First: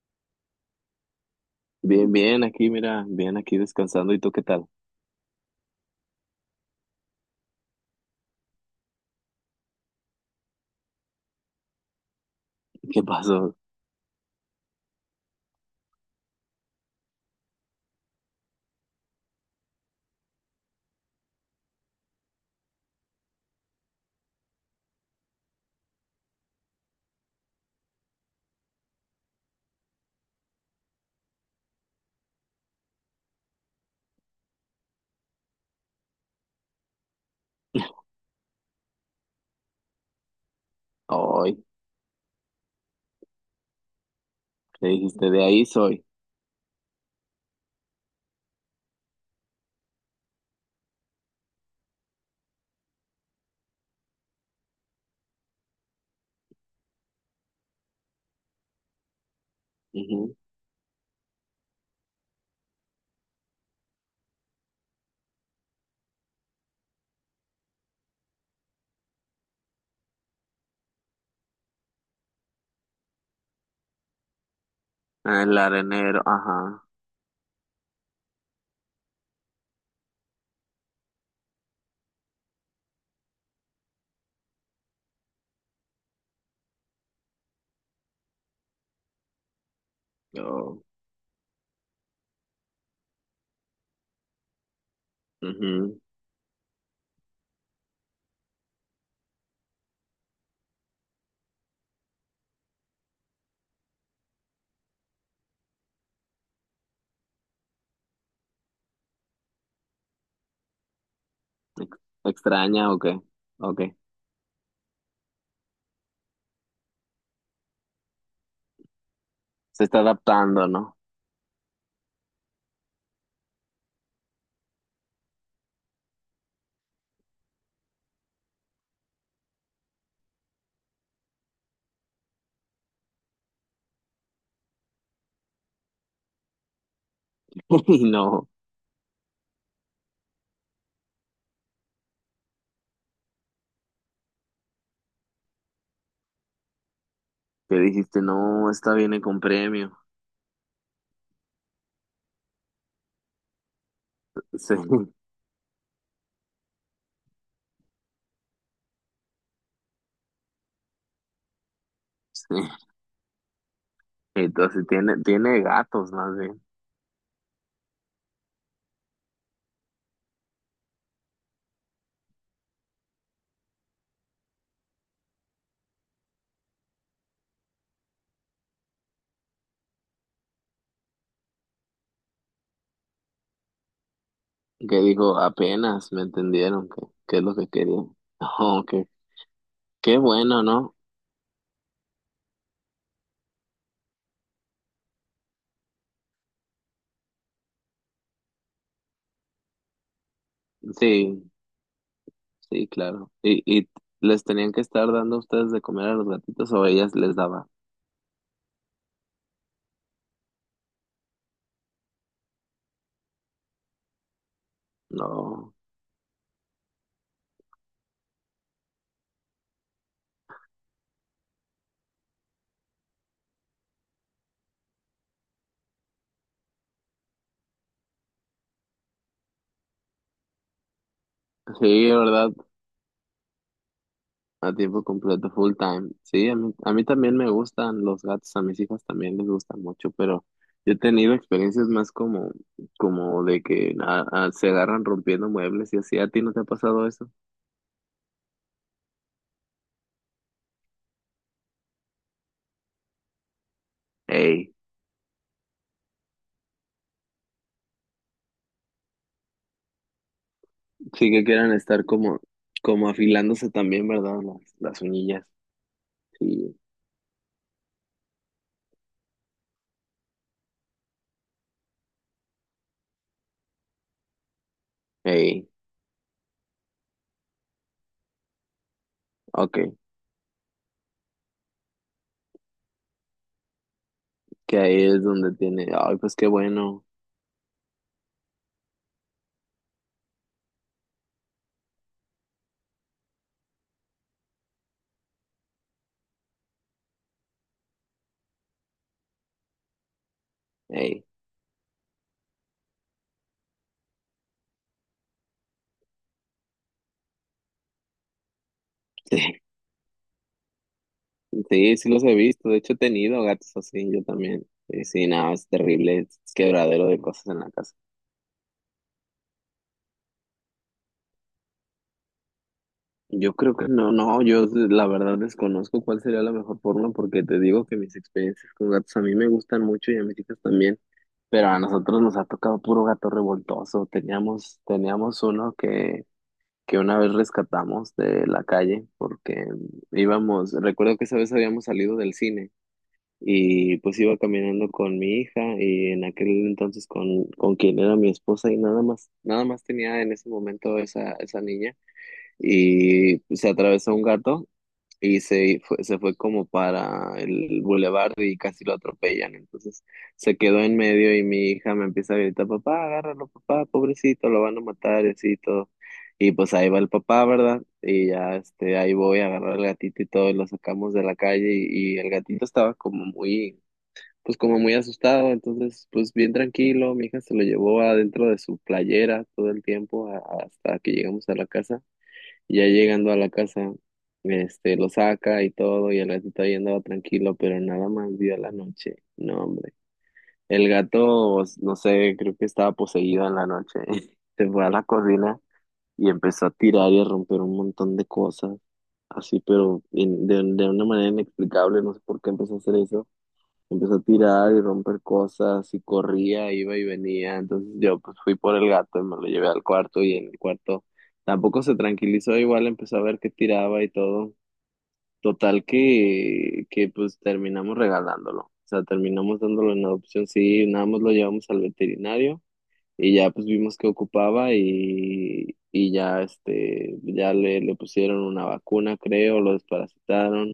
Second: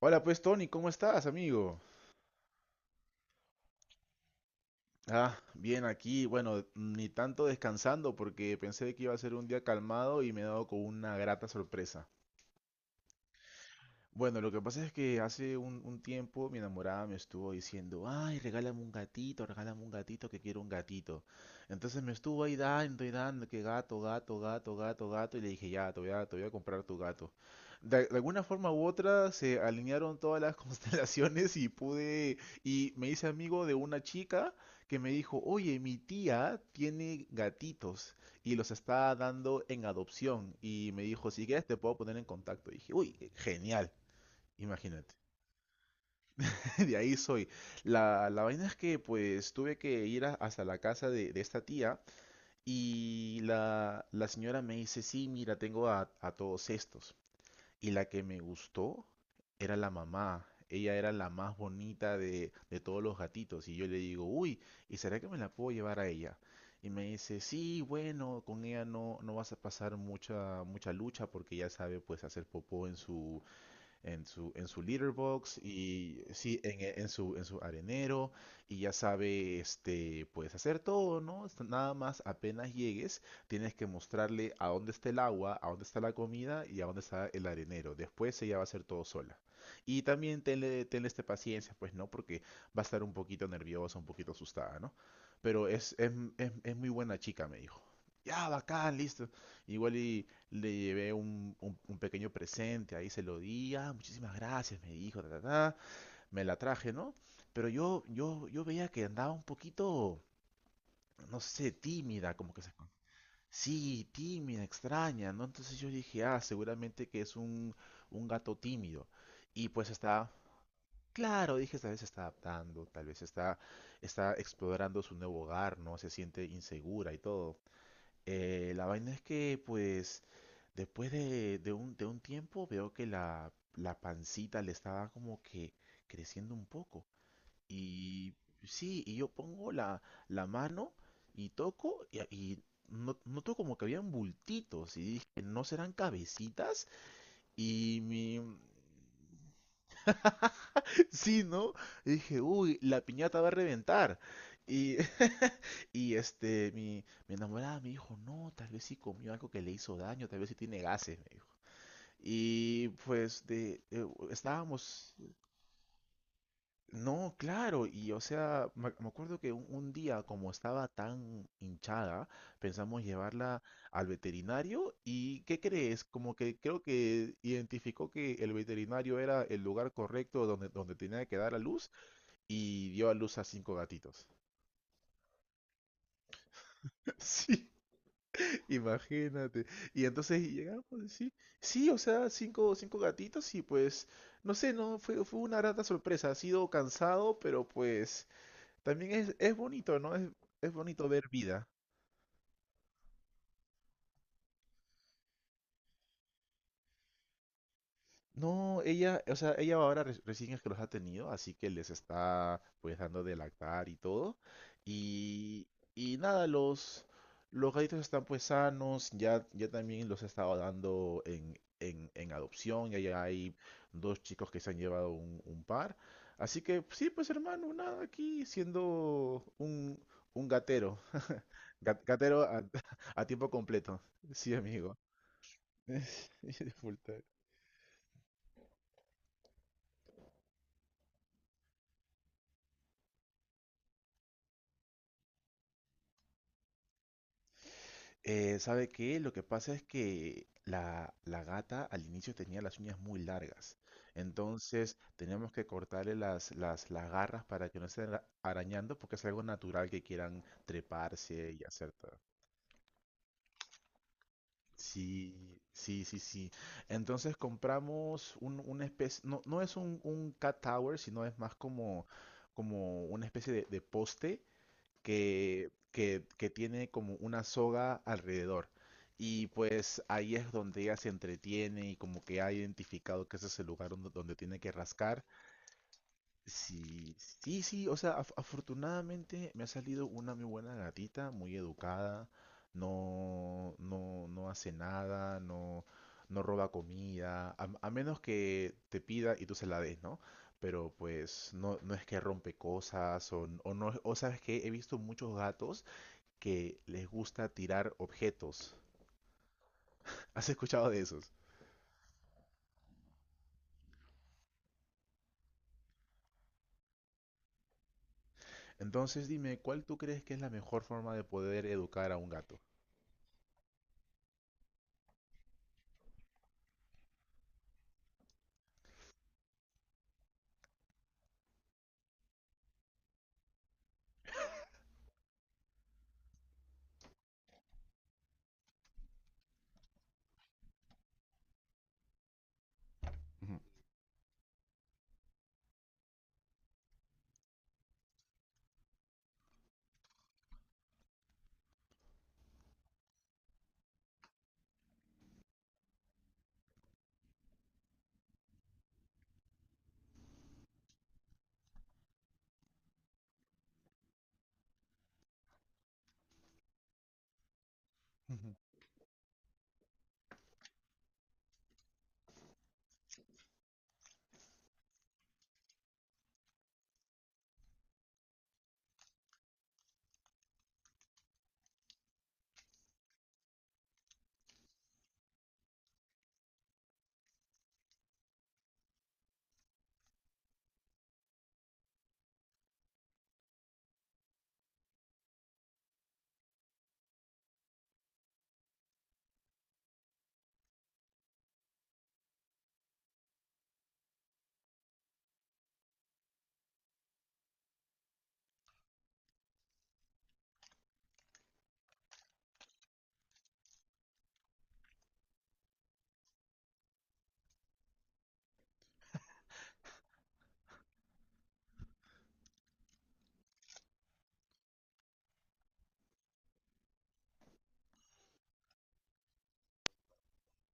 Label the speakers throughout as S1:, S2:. S1: Hola pues Tony, ¿cómo estás, amigo?
S2: Bien, bien, aquí, mira, bien, aquí descansando. ¿Y tú qué tal?
S1: Ah, bien aquí, bueno, ni tanto descansando porque pensé que iba a ser un día calmado y me he dado con una grata sorpresa.
S2: ¿Qué pasó?
S1: Bueno, lo que pasa es que hace un tiempo mi enamorada me estuvo diciendo, ay, regálame un gatito, que quiero un gatito. Entonces me estuvo ahí dando y dando, que gato, gato, gato, gato, gato, y le dije, ya, te voy a comprar tu gato. De alguna forma u otra se alinearon todas las constelaciones y pude, y me hice amigo de una chica que me dijo, oye, mi tía tiene gatitos y los está dando en adopción. Y me dijo, si
S2: Hoy,
S1: quieres te puedo poner en contacto. Y dije, uy, genial.
S2: Le
S1: Imagínate,
S2: dijiste, de ahí soy.
S1: de ahí soy. La vaina es que pues tuve que hasta la casa de esta tía y la señora me dice, sí, mira, tengo a todos estos. Y la que me gustó era la
S2: Ujú.
S1: mamá. Ella era la más bonita de todos los gatitos. Y yo le digo, uy, ¿y será que me la puedo llevar a ella? Y me dice, sí, bueno, con ella no, no vas a pasar mucha, mucha lucha porque ella sabe pues hacer popó en su, en su litter
S2: Ah,
S1: box
S2: el arenero,
S1: y sí, en,
S2: ajá.
S1: e, en su, en su arenero y ya sabe, puedes hacer todo, ¿no? Nada más apenas llegues, tienes que mostrarle a dónde está el agua, a dónde está la comida y a dónde está el arenero. Después ella va a hacer todo sola. Y también tenle,
S2: Oh,
S1: tenle paciencia, pues, ¿no? Porque va a estar un poquito nerviosa, un poquito asustada, ¿no? Pero es,
S2: ujú.
S1: es, es, es muy buena chica, me dijo. Ya, bacán, listo. Igual y le llevé un pequeño presente, ahí se lo di, ah, muchísimas gracias, me dijo, ta, ta, ta, me la traje, ¿no? Pero yo veía que andaba un poquito, no sé,
S2: Ex-
S1: tímida, como que se.
S2: ¿Extraña o qué? Ok.
S1: Sí, tímida, extraña, ¿no? Entonces yo dije, ah, seguramente que es un gato tímido. Y
S2: Se
S1: pues
S2: está
S1: está,
S2: adaptando, ¿no?
S1: claro, dije, tal vez se está adaptando, tal vez está explorando su nuevo hogar, ¿no? Se siente insegura y todo. La vaina es que, pues, después de un tiempo veo que la pancita le estaba como que creciendo un poco.
S2: Y
S1: Y
S2: no.
S1: sí, y yo pongo la mano y toco y noto como que habían bultitos y dije, ¿no serán cabecitas?
S2: ¿Qué
S1: Y
S2: dijiste?
S1: mi,
S2: No, esta viene con premio.
S1: Sí, ¿no? Y dije, uy, la piñata va a reventar.
S2: Sí,
S1: Y, mi enamorada me dijo, no, tal vez sí comió algo que le hizo daño, tal vez sí tiene gases, me dijo.
S2: sí.
S1: Y pues
S2: Entonces tiene gatos más bien.
S1: no, claro, y o sea, me acuerdo que un día, como estaba tan hinchada, pensamos llevarla al veterinario y ¿qué crees? Como que creo que identificó que el veterinario era el lugar correcto donde, donde tenía que dar a luz y dio a luz a cinco gatitos.
S2: Que dijo, apenas me entendieron que, que es lo que
S1: Sí,
S2: quería. Oh, ok.
S1: imagínate. Y
S2: Qué
S1: entonces
S2: bueno,
S1: llegamos,
S2: ¿no?
S1: sí, sí, o sea, cinco gatitos y pues, no sé, no, fue una grata sorpresa. Ha sido cansado, pero pues también es bonito, ¿no? Es bonito ver
S2: Sí.
S1: vida.
S2: Sí, claro. ¿Y les tenían que estar dando a ustedes de comer a los gatitos o ellas les daba?
S1: No, ella, o sea, ella ahora recién es que los ha tenido, así que les está pues dando de lactar y todo. Y,
S2: No.
S1: y nada, los gatitos están pues sanos, ya, ya también los he estado dando en adopción, ya, ya hay dos chicos que se han llevado un par. Así que sí, pues hermano, nada, aquí siendo un gatero, Gat-
S2: Sí,
S1: gatero
S2: ¿verdad?
S1: a, a tiempo completo, sí
S2: A
S1: amigo,
S2: tiempo completo, full time. Sí, a mí, a
S1: full
S2: mí
S1: time.
S2: también me gustan los gatos, a mis hijas también les gustan mucho, pero yo he tenido experiencias más como, como de que se agarran rompiendo muebles y así. ¿A ti no te ha pasado eso?
S1: ¿Sabe qué? Lo que pasa es que la gata al inicio tenía las uñas muy largas.
S2: Ey,
S1: Entonces tenemos que cortarle las garras para que no estén arañando porque es algo natural que quieran
S2: sí, que
S1: treparse y
S2: quieran
S1: hacer
S2: estar
S1: todo.
S2: como, como afilándose también, ¿verdad? Las
S1: Sí,
S2: uñillas.
S1: sí, sí, sí.
S2: Sí.
S1: Entonces compramos un, una especie, no, no es un cat tower, sino es más como una especie de poste
S2: Ey,
S1: que tiene como una soga alrededor. Y
S2: ok.
S1: pues ahí es donde ella se entretiene y como que ha identificado que ese es el lugar donde, donde tiene que
S2: Que ahí es
S1: rascar.
S2: donde tiene, ay, pues qué bueno.
S1: Sí, sí, sí, o sea, afortunadamente me ha salido una muy buena gatita, muy educada, no, no, no hace nada, no, no roba comida, a menos que te pida y tú se la des, ¿no? Pero
S2: Ey,
S1: pues no, no es que rompe cosas o, o no, o sabes que he visto muchos gatos que les gusta tirar objetos.
S2: sí,
S1: ¿Has escuchado de esos?
S2: sí, sí los he visto. De hecho, he tenido gatos así, yo también. Sí, sí, nada, es terrible, es quebradero de cosas en la casa.
S1: Entonces dime, ¿cuál tú crees que es la mejor forma de poder educar a un gato?
S2: Yo creo que no, no, yo la verdad desconozco cuál sería la mejor forma, porque te digo que mis experiencias con gatos, a mí me gustan mucho y a mis hijas también, pero a nosotros nos ha tocado puro gato revoltoso. Teníamos uno que una vez rescatamos de la calle porque íbamos, recuerdo que esa vez habíamos salido del cine. Y pues iba caminando con mi hija y en aquel entonces con quien era mi esposa, y nada más, nada más tenía en ese momento esa, esa niña, y se atravesó un gato y se fue como para el bulevar y casi lo atropellan. Entonces se quedó en medio y mi hija me empieza a gritar, papá, agárralo, papá, pobrecito, lo van a matar, y así y todo. Y pues ahí va el papá, ¿verdad? Y ya este, ahí voy a agarrar al gatito y todo, y lo sacamos de la calle, y el gatito estaba como muy, pues como muy asustado. Entonces, pues bien tranquilo, mi hija se lo llevó adentro de su playera todo el tiempo hasta que llegamos a la casa. Y ya llegando a la casa, este, lo saca y todo, y el gatito ahí andaba tranquilo, pero nada más vio la noche, no hombre, el gato, pues, no sé, creo que estaba poseído en la noche, se fue a la cocina y empezó a tirar y a romper un montón de cosas, así, pero de una manera inexplicable, no sé por qué empezó a hacer eso. Empezó a tirar y romper cosas, y corría, iba y venía. Entonces yo pues fui por el gato y me lo llevé al cuarto, y en el cuarto tampoco se tranquilizó, igual empezó a ver que tiraba y todo. Total que pues terminamos regalándolo. O sea, terminamos dándolo en adopción. Sí, nada más lo llevamos al veterinario y ya pues vimos que ocupaba, y ya este, ya le pusieron una vacuna, creo, lo desparasitaron,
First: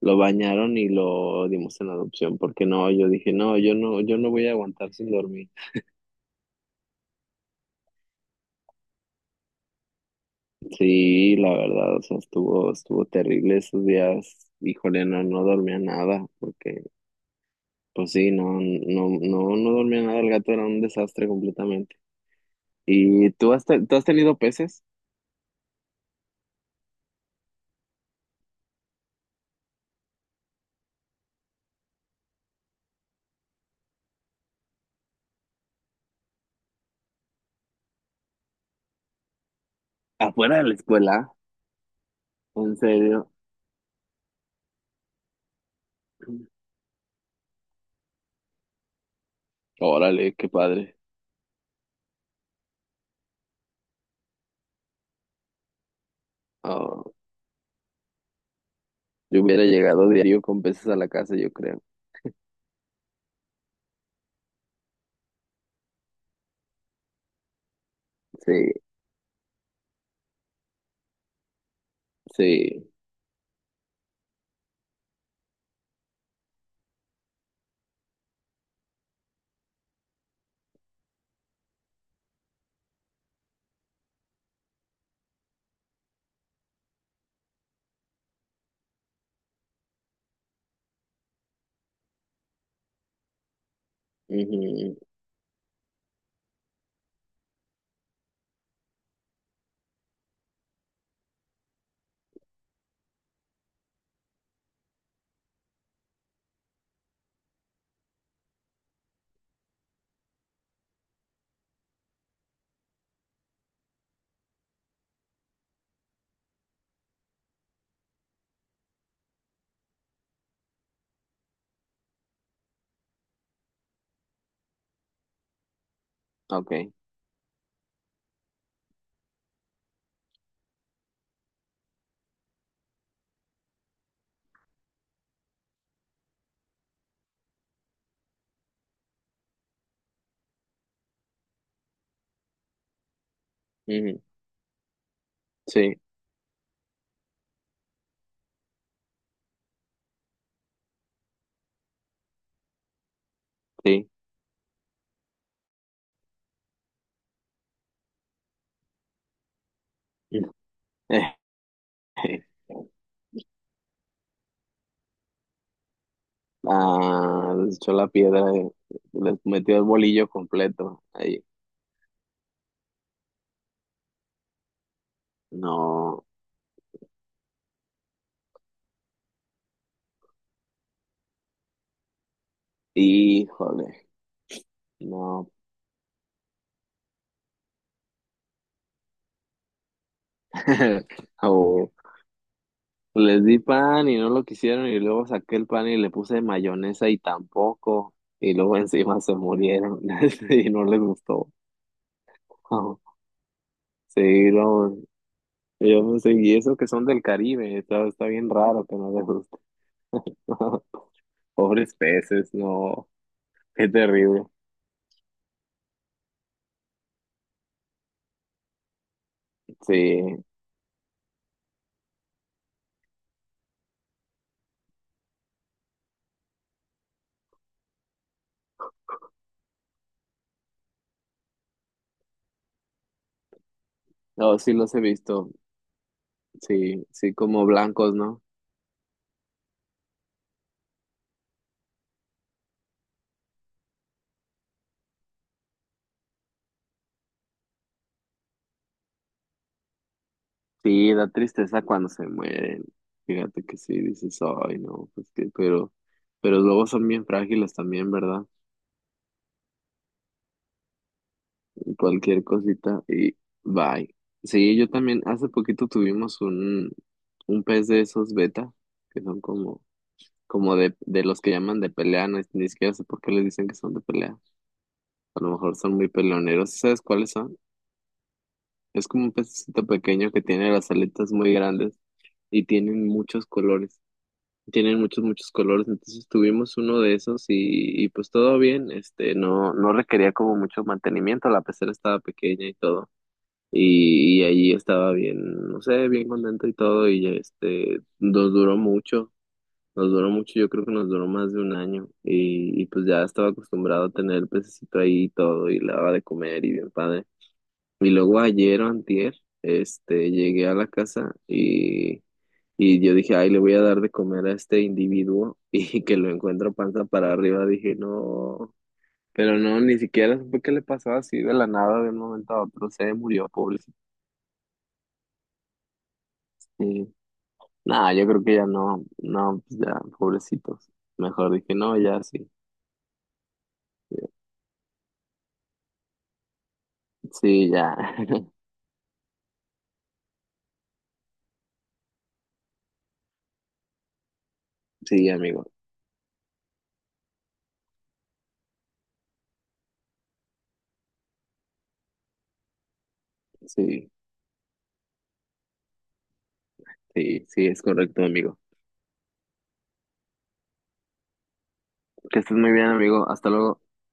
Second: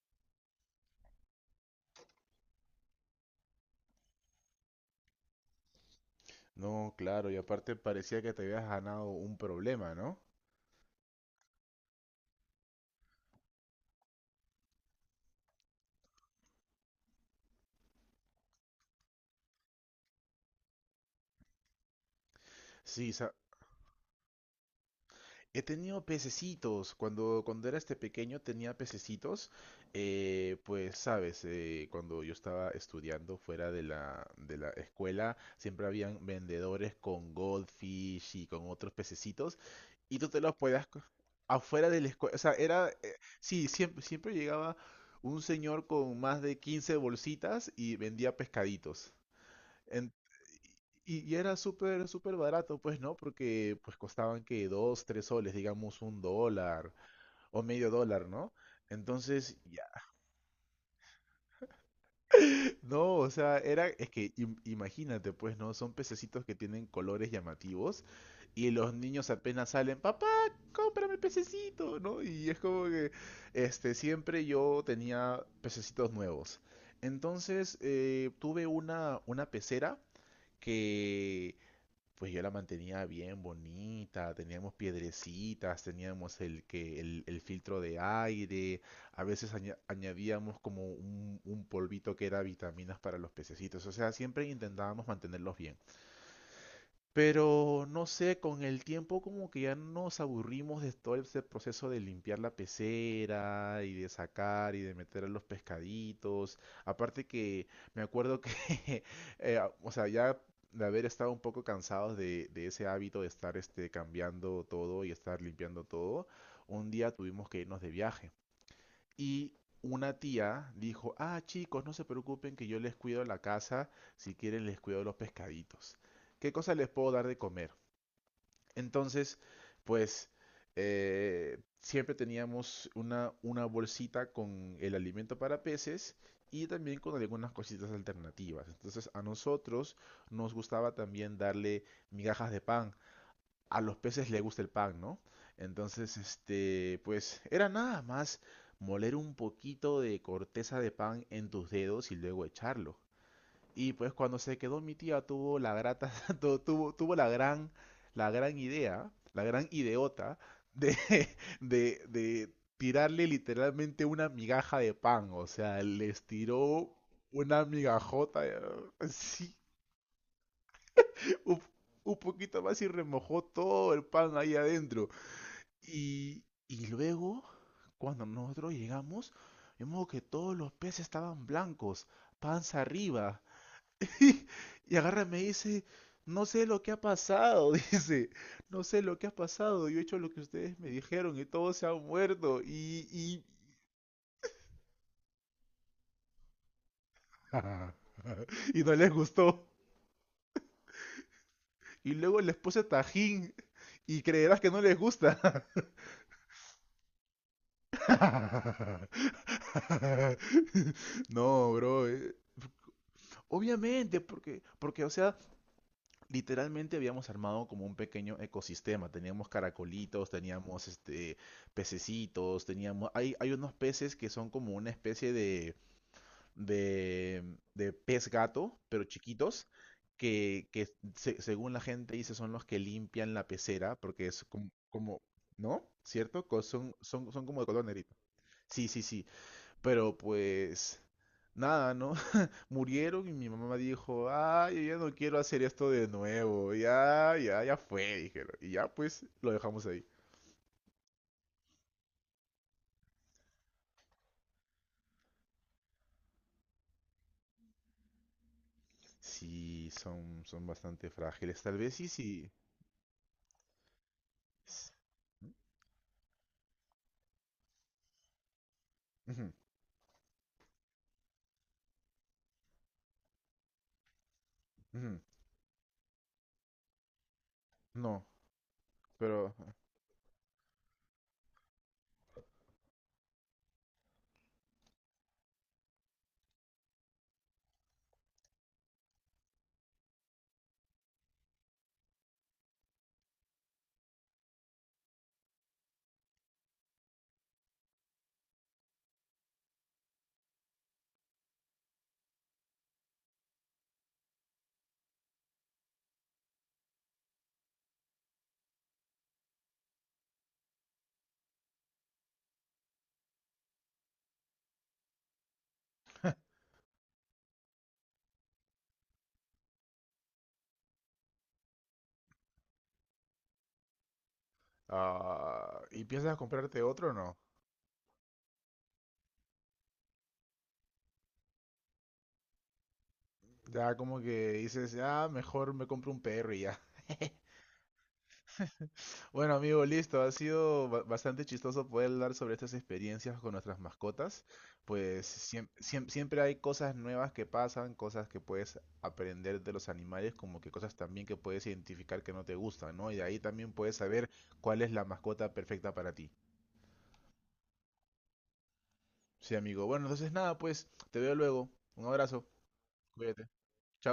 S2: lo bañaron y lo dimos en adopción, porque no, yo dije, no, yo no, yo no voy a aguantar sin dormir.
S1: No, claro, y aparte parecía que te habías ganado un problema, ¿no?
S2: Sí, la verdad, o sea, estuvo terrible esos días. Híjole, no, no dormía nada, porque, pues sí, no, no, no, no dormía nada, el gato era un desastre completamente.
S1: Sí,
S2: ¿Y tú has tenido peces?
S1: he tenido pececitos. Cuando era pequeño tenía pececitos. Pues sabes, cuando yo estaba estudiando fuera de la escuela, siempre habían vendedores con goldfish y con otros pececitos. Y tú te los
S2: Afuera de la
S1: podías,
S2: escuela,
S1: afuera de la escuela. O sea,
S2: ¿en serio?
S1: sí, siempre llegaba un señor con más de 15 bolsitas y vendía pescaditos. En-
S2: Órale, qué padre.
S1: y era súper, súper barato, pues, ¿no? Porque pues costaban que 2, 3 soles, digamos un dólar
S2: Ah,
S1: o medio dólar, ¿no?
S2: yo
S1: Entonces,
S2: hubiera
S1: ya.
S2: llegado diario con peces a la casa, yo creo.
S1: No, o sea, era, es que imagínate, pues, ¿no? Son pececitos que tienen colores llamativos
S2: Sí,
S1: y los niños apenas salen, papá, cómprame pececito, ¿no? Y es como
S2: sí.
S1: que, siempre yo tenía pececitos nuevos. Entonces, tuve una pecera que pues yo la mantenía bien bonita, teníamos piedrecitas, teníamos el filtro de aire, a veces añadíamos como un polvito que era vitaminas para los pececitos, o sea, siempre
S2: Ujú.
S1: intentábamos mantenerlos bien. Pero no sé, con el tiempo como que ya nos aburrimos de todo ese proceso de limpiar la pecera y de sacar y de meter a los pescaditos. Aparte que me acuerdo que, o sea, ya de haber estado un poco cansados de ese hábito de estar cambiando todo y estar limpiando todo, un día tuvimos que irnos de viaje. Y una tía dijo, ah, chicos, no se preocupen que yo les cuido la casa, si quieren les cuido los pescaditos. ¿Qué cosa les
S2: Ok.
S1: puedo dar de comer? Entonces, pues siempre teníamos una bolsita con el alimento para peces y también con algunas cositas alternativas. Entonces a nosotros nos gustaba también darle migajas de pan, a los
S2: Ujú.
S1: peces le gusta el pan, ¿no?
S2: Sí.
S1: Entonces, pues era nada más moler un poquito de corteza de pan en tus dedos y luego echarlo. Y
S2: Sí.
S1: pues cuando se quedó mi tía tuvo la grata, tuvo la gran idea, la gran ideota de, de tirarle literalmente una migaja de pan. O sea, les tiró
S2: Ah,
S1: una
S2: les echó la piedra,
S1: migajota,
S2: les
S1: sí,
S2: metió el bolillo completo. Ahí.
S1: un, un poquito más y remojó todo el pan ahí adentro.
S2: No,
S1: Y luego, cuando nosotros llegamos, vimos que todos los peces estaban blancos, panza arriba.
S2: híjole,
S1: Y y agarra y me
S2: no.
S1: dice, no sé lo que ha pasado, dice, no sé lo que ha pasado, yo he hecho lo que ustedes me dijeron y todos se
S2: O
S1: han muerto
S2: les di pan y no lo quisieron, y luego saqué el pan y le puse mayonesa y tampoco. Y luego
S1: y no les
S2: encima se
S1: gustó.
S2: murieron y no les gustó.
S1: Y luego les puse tajín y
S2: Sí,
S1: creerás que no
S2: no,
S1: les gusta.
S2: yo no sé, y eso que son del Caribe, está, está bien raro que no les guste.
S1: No,
S2: Pobres
S1: bro.
S2: peces, no, qué
S1: Obviamente,
S2: terrible.
S1: porque, o sea, literalmente habíamos armado como un pequeño ecosistema. Teníamos caracolitos,
S2: Sí,
S1: teníamos pececitos, teníamos hay unos peces que son como una especie de, pez gato, pero chiquitos. Que según la gente dice son los que limpian la pecera, porque es
S2: no,
S1: como,
S2: sí los he
S1: como
S2: visto.
S1: ¿no? ¿Cierto? Son,
S2: Sí,
S1: son,
S2: sí,
S1: son como
S2: como
S1: de color
S2: blancos,
S1: negrito.
S2: ¿no?
S1: Sí, sí, sí. Pero pues nada, ¿no? Murieron y mi mamá dijo, ah, yo ya no quiero hacer esto de nuevo, ya, ya, ya fue, dijeron. Y ya pues lo dejamos ahí.
S2: Sí, da tristeza cuando se mueren. Fíjate que sí, dices, ay, no, pues que, pero luego son bien frágiles también, ¿verdad?
S1: Sí, son bastante frágiles, tal vez sí,
S2: Cualquier
S1: sí.
S2: cosita y bye. Sí, yo
S1: s-
S2: también, hace poquito tuvimos un pez de esos beta, que son
S1: Ujú,
S2: como, como de los que llaman de pelea, no, ni siquiera sé por qué les dicen que son de pelea.
S1: ujú,
S2: A lo mejor son muy peleoneros. ¿Sabes cuáles son?
S1: no,
S2: Es como un
S1: pero.
S2: pececito pequeño que tiene las aletas muy grandes y tienen muchos colores, tienen muchos, muchos colores. Entonces tuvimos uno de esos, y pues todo bien, este, no, no requería como mucho mantenimiento, la pecera estaba pequeña y todo, y allí estaba bien, no sé, bien contento y todo, y este, nos duró mucho, yo creo que nos duró más de un año, y pues ya estaba acostumbrado a tener el pececito ahí y todo, y le daba de comer y bien padre, y luego ayer o antier, este, llegué a la casa y... Y yo dije, ay, le voy a dar de comer a este individuo, y que lo encuentro panza para arriba. Dije, no, pero no, ni siquiera supe qué le pasó, así de la nada, de un momento a otro. Se murió, pobrecito.
S1: Ah, ¿y piensas comprarte
S2: Y
S1: otro o no?
S2: nada, yo creo que ya no, no, pues ya, pobrecitos. Mejor dije, no, ya sí,
S1: Ya como que dices, ah, mejor me compro un perro y ya.
S2: sí, ya,
S1: Bueno, amigo, listo. Ha sido bastante chistoso poder hablar sobre estas experiencias con nuestras mascotas. Pues
S2: sí, amigo,
S1: siempre hay cosas nuevas que pasan, cosas que puedes aprender de los animales, como que cosas también que puedes identificar que no te gustan, ¿no? Y de ahí también puedes
S2: sí,
S1: saber cuál es la mascota perfecta para ti.
S2: sí, sí, es correcto, amigo.
S1: Sí, amigo. Bueno, entonces nada, pues te veo luego. Un
S2: Que
S1: abrazo.
S2: estés muy bien, amigo.
S1: Cuídate.
S2: Hasta luego.
S1: Chao.